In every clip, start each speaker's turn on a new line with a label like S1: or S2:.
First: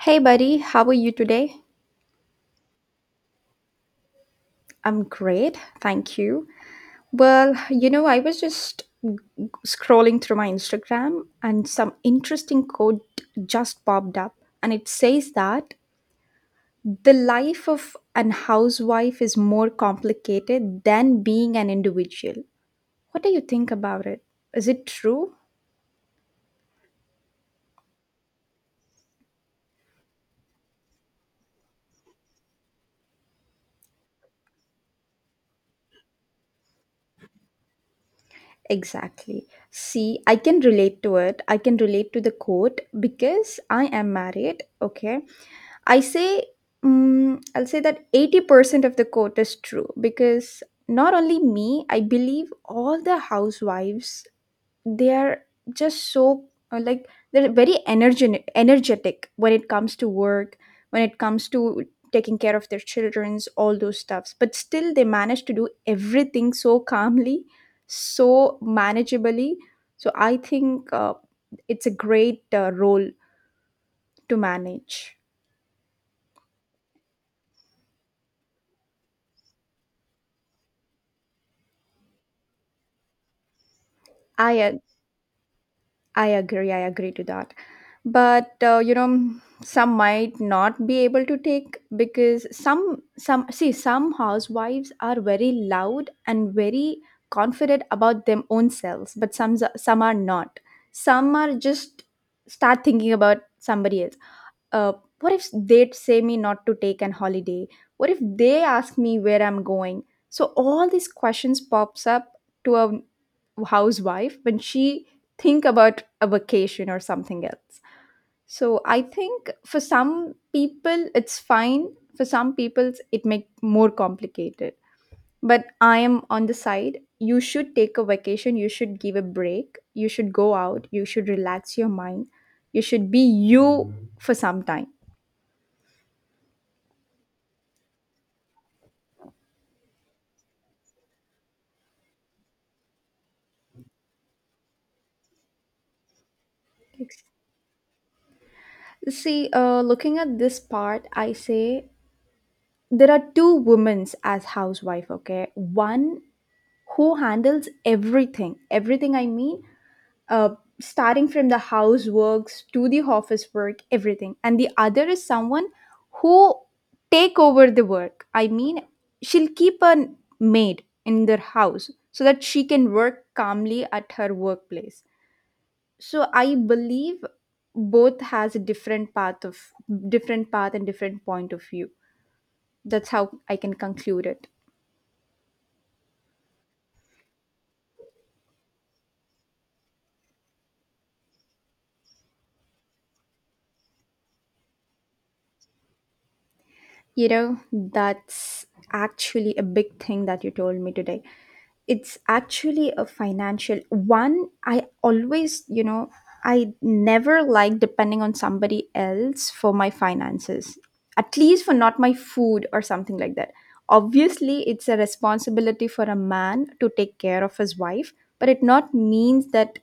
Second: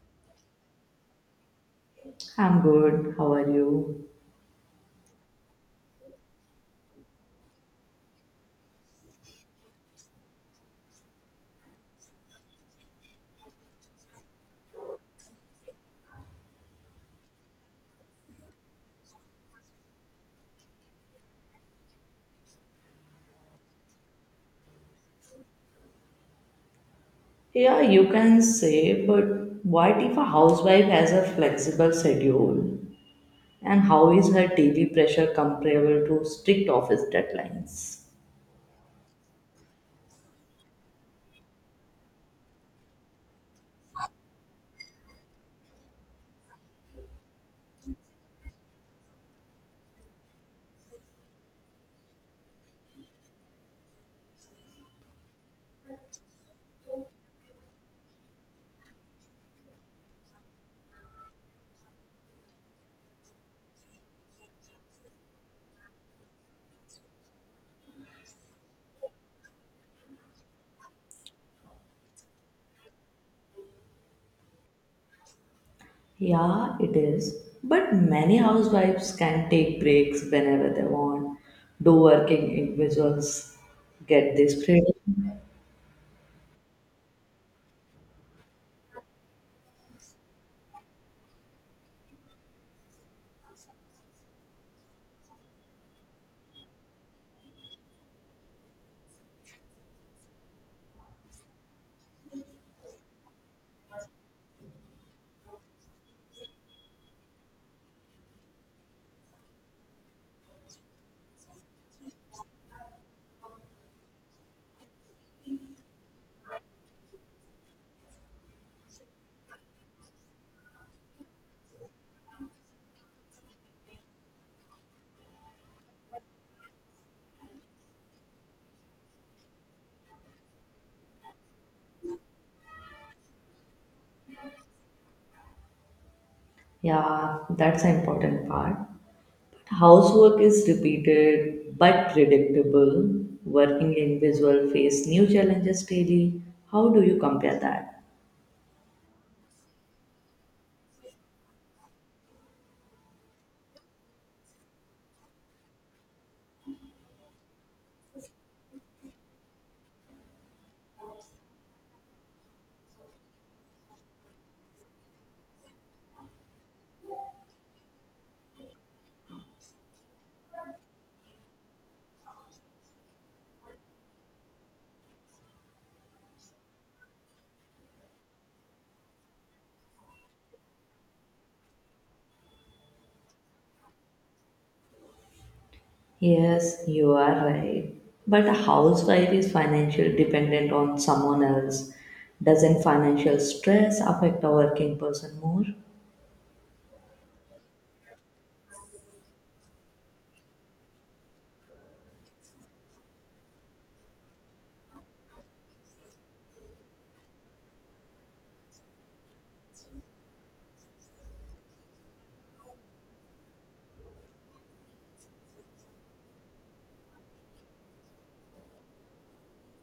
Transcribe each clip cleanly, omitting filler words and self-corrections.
S1: Hey, buddy, how are you today?
S2: I'm good. How are you?
S1: I'm great, thank you. Well, I was just scrolling through my Instagram, and some interesting quote just popped up, and it says that the life of an housewife is more complicated than being an individual. What do you think about it? Is it true?
S2: Yeah, you can say, but what if a housewife has a flexible schedule? And how is her daily pressure comparable to strict office deadlines?
S1: Exactly. See, I can relate to it. I can relate to the quote because I am married, okay? I say, I'll say that 80% of the quote is true because not only me, I believe all the housewives, they are just so, like, they're very energetic when it comes to work, when it comes to taking care of their children's, all those stuffs. But still, they manage to do everything so calmly, so manageably. So I think it's a great role to manage.
S2: Yeah, it is. But many housewives can take breaks whenever they want. Do working individuals get
S1: I
S2: this
S1: uh,
S2: freedom?
S1: I agree. I agree to that. But some might not be able to take because some see some housewives are very loud and very confident about them own selves, but some are not. Some are just start thinking about somebody else, uh, what if they'd say me not to take an holiday? What if they ask me where I'm going? So all these questions pops up to a housewife when she think about a vacation or something else. So I think for some people it's fine, for some people it make more complicated. But I am on the side: you should take a vacation, you should give a break, you should go out, you should relax your mind, you should be you for some time.
S2: Yeah, that's an important part. Housework is repeated but predictable. Working individual face new challenges daily. How do you compare that?
S1: See, looking at this part, I say there are two women as housewife. Okay, one who handles everything. Everything I mean, starting from the houseworks to the office work, everything. And the other is someone who take over the work. I mean, she'll keep a maid in their house so that she can work calmly at her workplace. So I believe both has a different path of different path and different point of view. That's how I can conclude it.
S2: Yes, you are right. But a housewife is financially dependent on someone else. Doesn't financial stress affect a working person more?
S1: You know, that's actually a big thing that you told me today. It's actually a financial one. I always, you know, I never like depending on somebody else for my finances, at least for not my food or something like that. Obviously, it's a responsibility for a man to take care of his wife, but it not means that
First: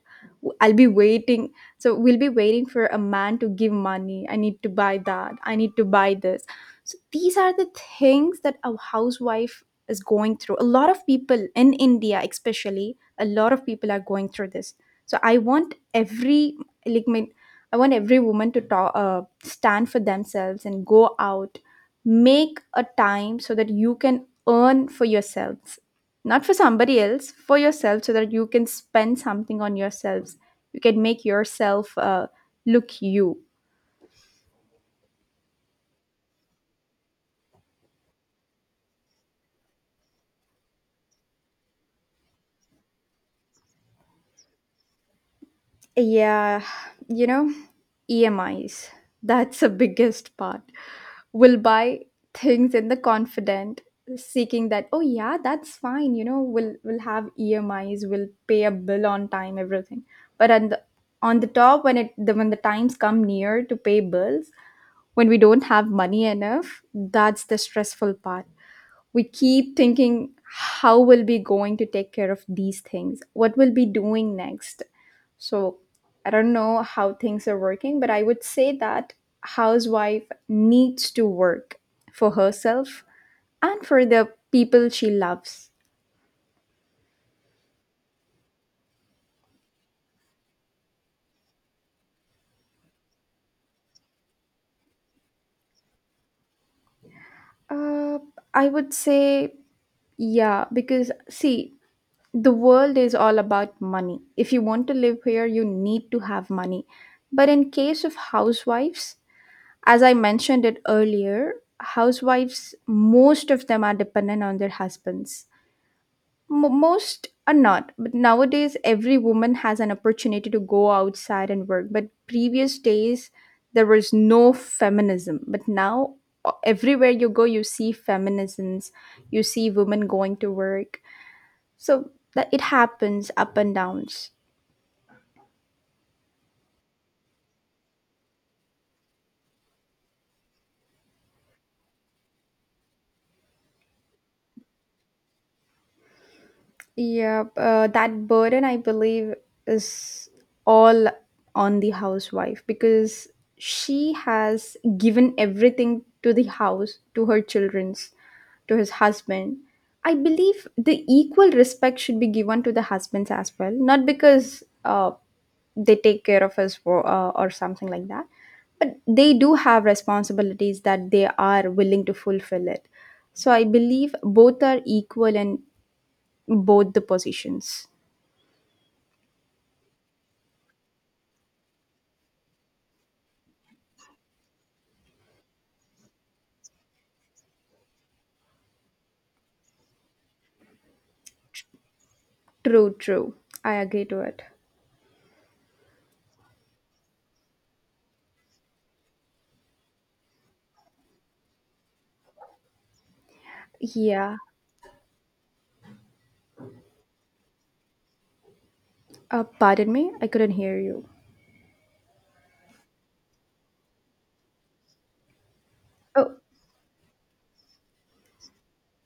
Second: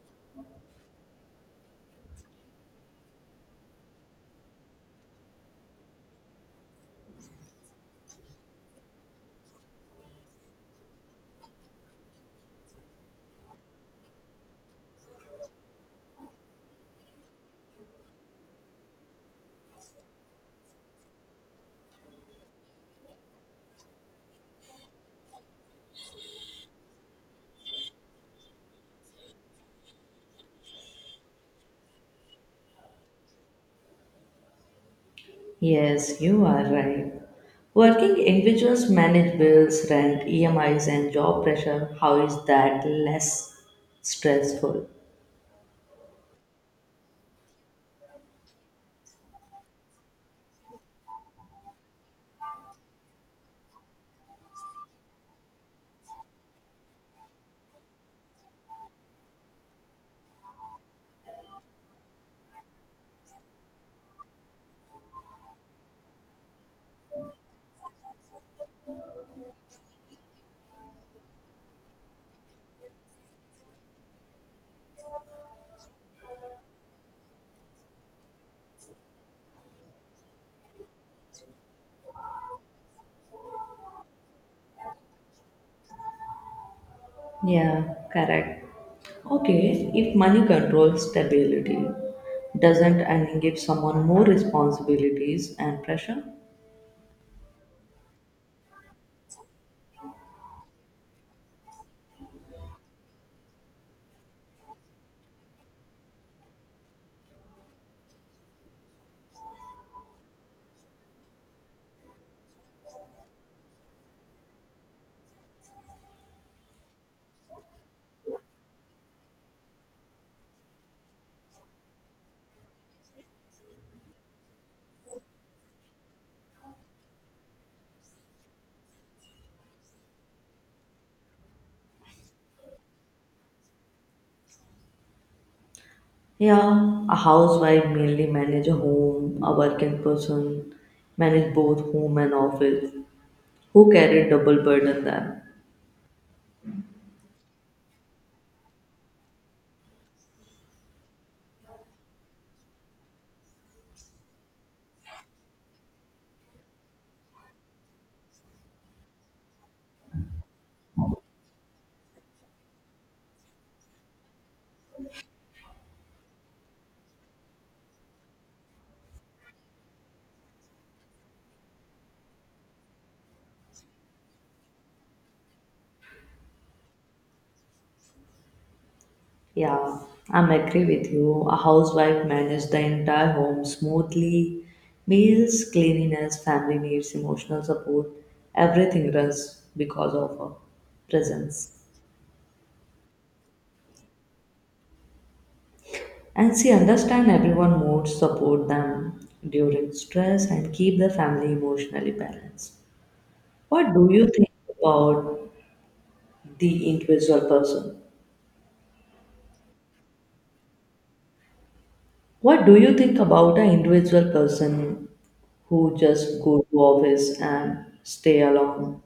S1: I'll be waiting. So we'll be waiting for a man to give money. I need to buy that. I need to buy this. So these are the things that a housewife is going through. A lot of people in India, especially, a lot of people are going through this. So like my, I want every woman to talk, stand for themselves and go out, make a time so that you can earn for yourselves, not for somebody else, for yourself, so that you can spend something on yourselves, you can make yourself look you.
S2: Yes, you are right. Working individuals manage bills, rent, EMIs, and job pressure. How is that less stressful?
S1: Yeah, you know, EMIs, that's the biggest part. We'll buy things in the confident, seeking that, oh yeah, that's fine, we'll have EMIs, we'll pay a bill on time, everything. But on the top when it the when the times come near to pay bills, when we don't have money enough, that's the stressful part. We keep thinking how will we going to take care of these things, what will be doing next. So I don't know how things are working, but I would say that housewife needs to work for herself and for the people she loves.
S2: Yeah, correct. Okay, if money controls stability, doesn't and give someone more responsibilities and pressure?
S1: uh, I would say yeah, because see, the world is all about money. If you want to live here you need to have money. But in case of housewives, as I mentioned it earlier, housewives, most of them are dependent on their husbands. Mo most are not. But nowadays, every woman has an opportunity to go outside and work. But previous days, there was no feminism. But now, everywhere you go, you see feminisms, you see women going to work. So that it happens up and downs.
S2: Yeah, a housewife mainly manage a home, a working person manage both home and office. Who carry double burden then?
S1: Yeah, that burden I believe is all on the housewife because she has given everything to the house, to her children's, to his husband. I believe the equal respect should be given to the husbands as well, not because they take care of us for, or something like that, but they do have responsibilities that they are willing to fulfill it. So I believe both are equal and both the positions.
S2: Yeah, I'm agree with you. A housewife manages the entire home smoothly. Meals, cleanliness, family needs, emotional support, everything runs because of her presence.
S1: True, true. I agree to it.
S2: And she understands everyone more, support them during stress and keep the family emotionally balanced. What do you
S1: Yeah.
S2: think about the individual person?
S1: Pardon me, I couldn't hear you.
S2: What do you think about an individual person who
S1: Oh,
S2: just go to office and stay alone?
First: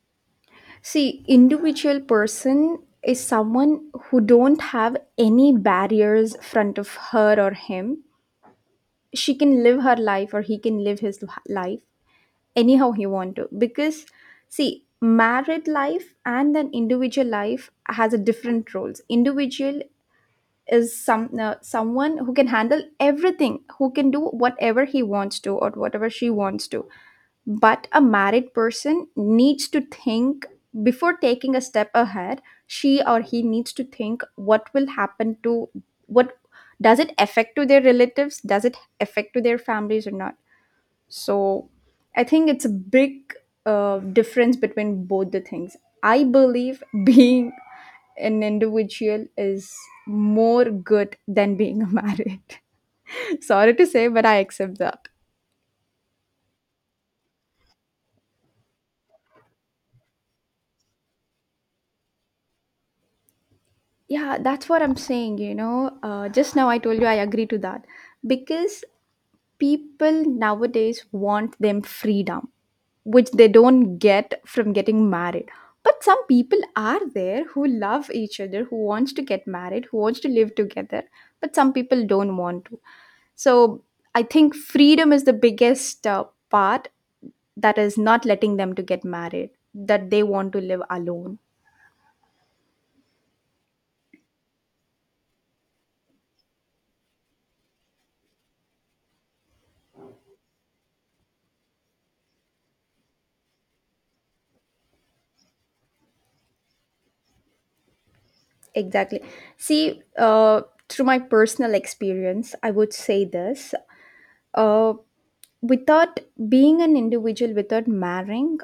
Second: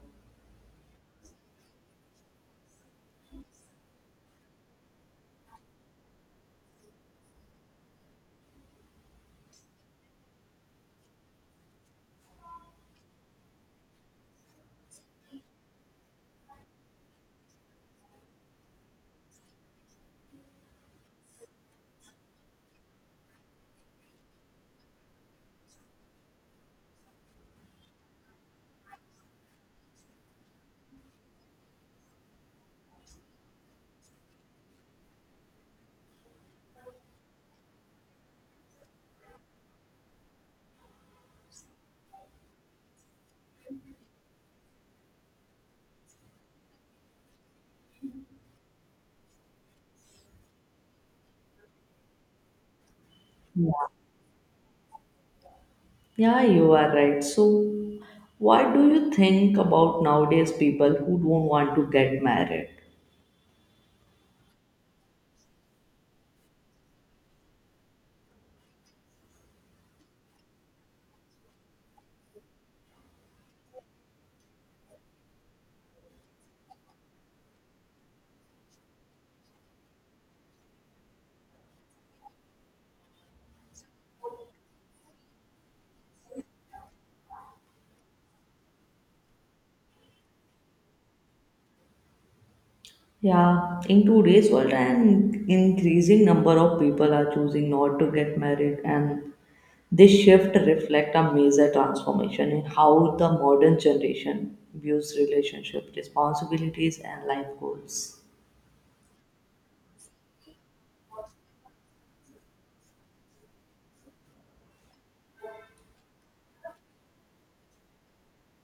S1: see, individual person is someone who don't have any barriers front of her or him. She can live her life or he can live his life anyhow he want to because see married life and an individual life has a different roles. Individual is someone who can handle everything, who can do whatever he wants to or whatever she wants to. But a married person needs to think before taking a step ahead. She or he needs to think what will happen to, what does it affect to their relatives, does it affect to their families or not. So I think it's a big difference between both the things. I believe being an individual is more good than being married. Sorry to say, but I accept that.
S2: Yeah, you are right. So, what do you think about nowadays people who don't want to get married?
S1: Yeah, that's what I'm saying. Just now I told you I agree to that because people nowadays want them freedom, which they don't get from getting married. But some people are there who love each other, who wants to get married, who wants to live together, but some people don't want to. So I think freedom is the biggest part that is not letting them to get married, that they want to live alone.
S2: Yeah, in today's world, an increasing number of people are choosing not to get married, and this shift reflects a major transformation in how the modern generation views relationship responsibilities and life goals.
S1: Exactly. See, through my personal experience, I would say this. uh, Without being an individual, without marrying,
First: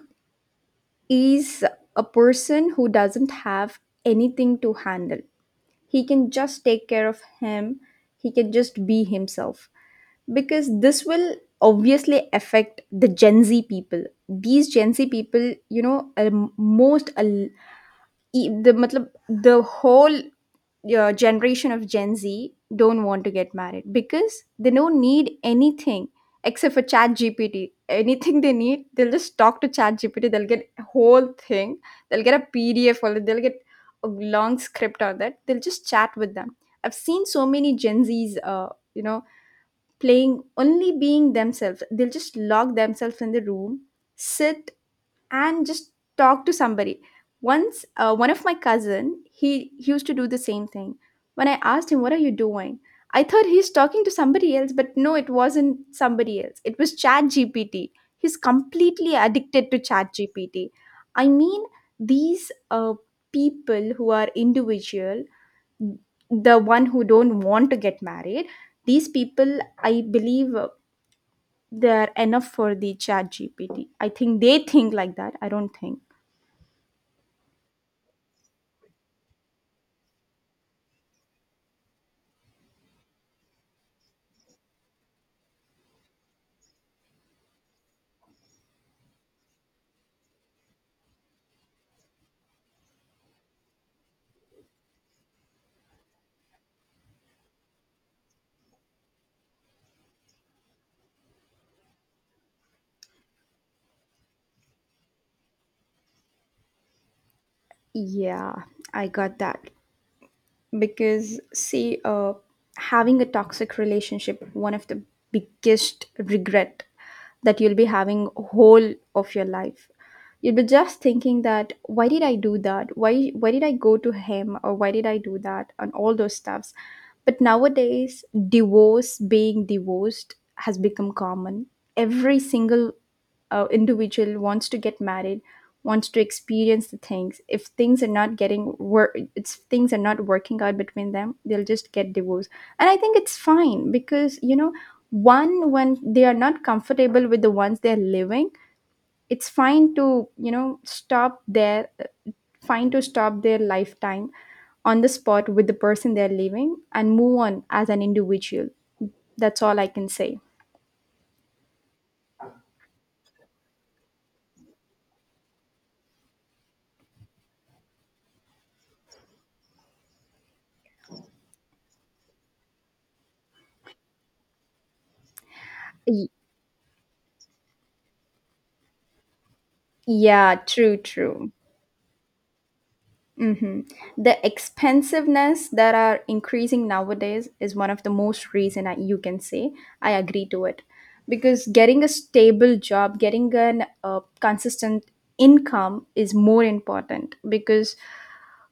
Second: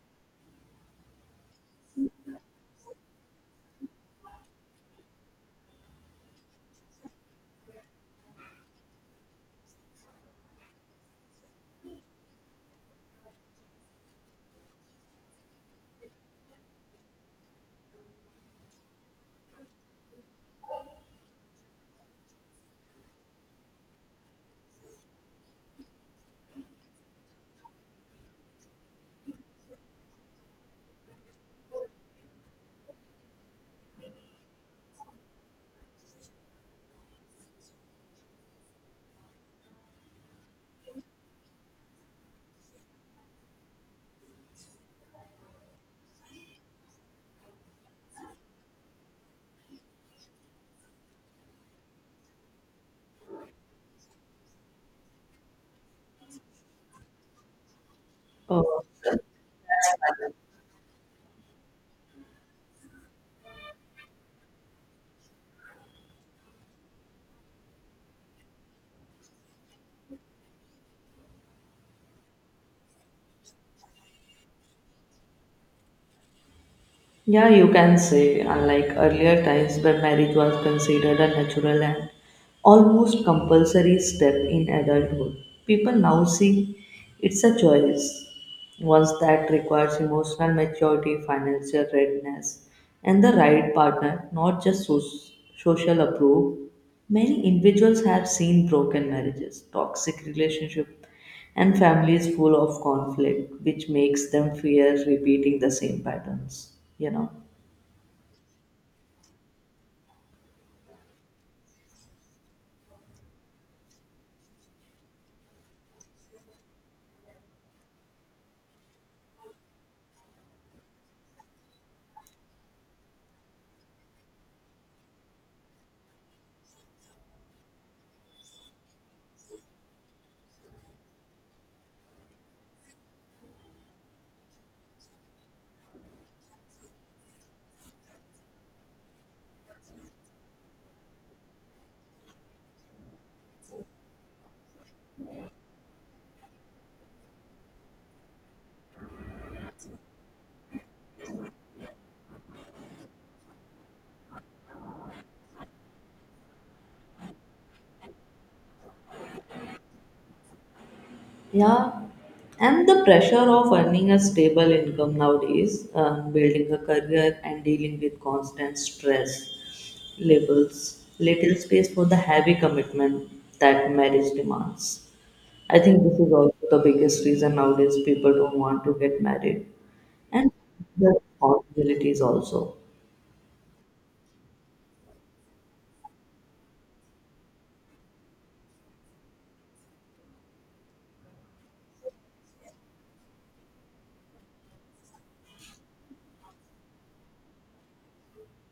S1: is a person who doesn't have anything to handle. He can just take care of him, he can just be himself because this will obviously affect the Gen Z people. These Gen Z people are most al- the matlab, the whole your generation of Gen Z don't want to get married because they don't need anything except for Chat GPT. Anything they need, they'll just talk to Chat GPT. They'll get a whole thing. They'll get a PDF or they'll get a long script on that. They'll just chat with them. I've seen so many Gen Zs, you know, playing only being themselves. They'll just lock themselves in the room, sit and just talk to somebody. Once one of my cousin, he used to do the same thing. When I asked him, "What are you doing?" I thought he's talking to somebody else, but no, it wasn't somebody else. It was ChatGPT. He's
S2: Oh.
S1: completely addicted to ChatGPT. I mean, these people who are individual, the one who don't want to get married, these people, I believe, they are enough for the Chat GPT. I think they think like that, I don't think.
S2: Yeah, you can say, unlike earlier times where marriage was considered a natural and almost compulsory step in adulthood, people now see it's a choice, once that requires emotional maturity, financial readiness, and the right partner, not just social approval. Many individuals have seen broken marriages, toxic relationships, and families full of conflict, which makes them fear repeating the same patterns, you know.
S1: Yeah, I got that. Because, see, having a toxic relationship, one of the biggest regret that you'll be having whole of your life. You'll be just thinking that why did I do that? Why did I go to him or why did I do that and all those stuffs. But nowadays, divorce, being divorced has become common. Every single individual wants to get married, wants to experience the things. If things are not getting work, it's things are not working out between them, they'll just get divorced. And I think it's fine because one when they are not comfortable with the ones they're living, it's fine to stop their lifetime on the spot with the person they're living and move on as an individual. That's all I can say.
S2: Yeah, and the pressure of earning a stable income nowadays, building a career, and dealing with constant stress levels, little space for the heavy commitment that marriage demands. I think this
S1: Y-
S2: is also the biggest reason nowadays people don't want to get married, and
S1: Yeah, true,
S2: the
S1: true.
S2: responsibilities also.
S1: hmm The expensiveness that are increasing nowadays is one of the most reason. You can say I agree to it because getting a stable job, getting an consistent income is more important because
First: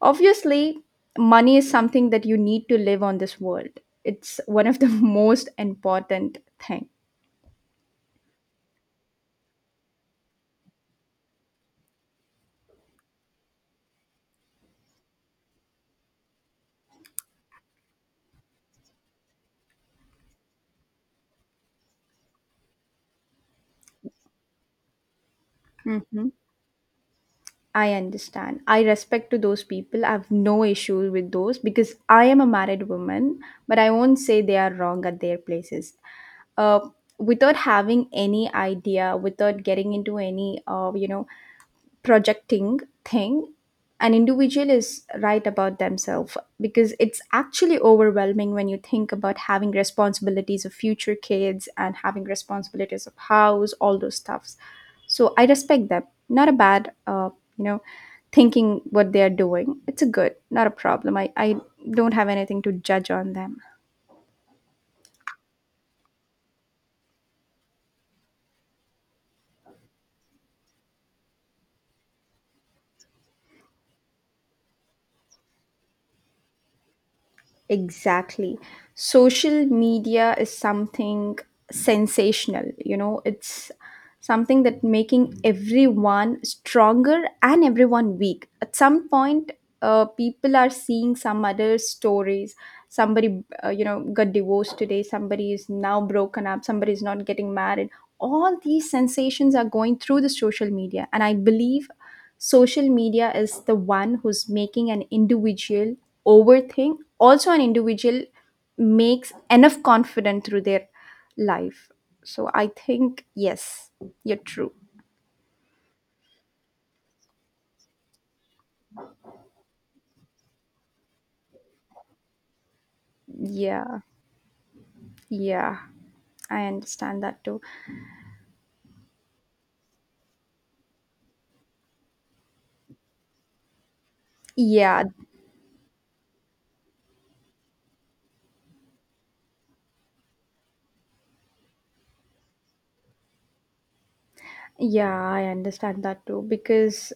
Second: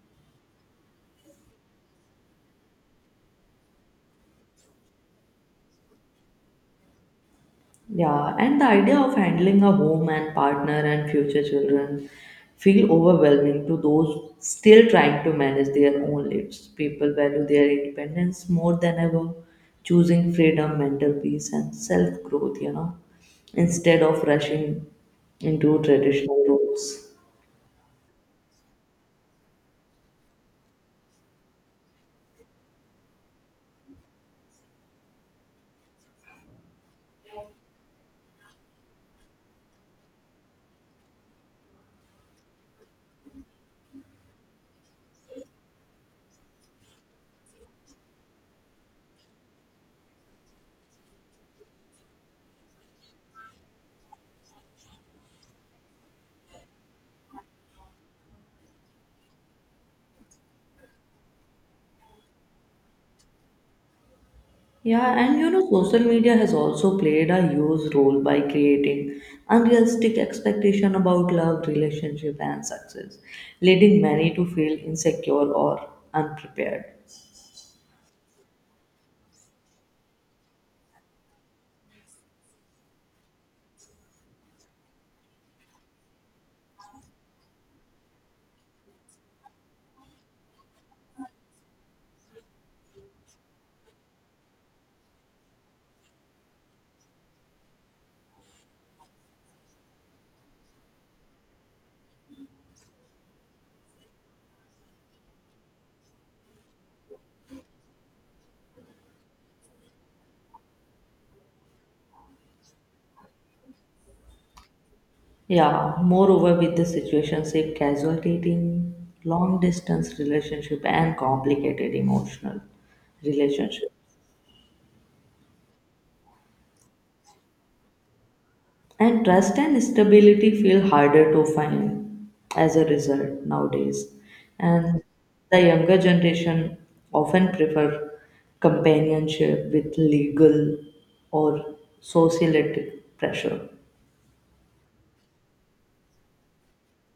S1: obviously money is something that you need to live on this world. It's one of the most important thing.
S2: Yeah, and the idea of handling a home and partner and future children feel overwhelming to those still trying to manage their own lives. People value their independence more than ever, choosing freedom, mental peace, and self growth, instead of rushing into
S1: Mhm.
S2: traditional roles.
S1: I understand. I respect to those people. I have no issue with those because I am a married woman, but I won't say they are wrong at their places. Uh, Without having any idea, without getting into any, projecting thing, an individual is right about themselves because it's actually overwhelming when you think about having responsibilities of future kids and having responsibilities of house, all those stuffs. So I respect them, not a bad you know thinking what they are doing. It's a good, not a problem. I don't have anything to judge on them.
S2: Yeah, and you know, social media has also played a huge role by creating unrealistic expectation about love, relationship, and success, leading many to feel insecure or unprepared.
S1: Exactly. Social media is something sensational, it's something that making everyone stronger and everyone weak. At some point, people are seeing some other stories. Somebody, got divorced today. Somebody is now broken up. Somebody is not getting married. All these sensations are going through the social media, and I believe social media is the one who's making an individual overthink. Also an individual makes enough confident through their life. So I think yes, you're true.
S2: Yeah, moreover, with the situationship, casual dating, long distance relationship, and complicated emotional relationship.
S1: Yeah, yeah, I understand that too.
S2: And trust and stability feel harder to find as a result nowadays. And
S1: Yeah,
S2: the younger generation often prefer companionship with legal or societal pressure.
S1: yeah, I understand that too because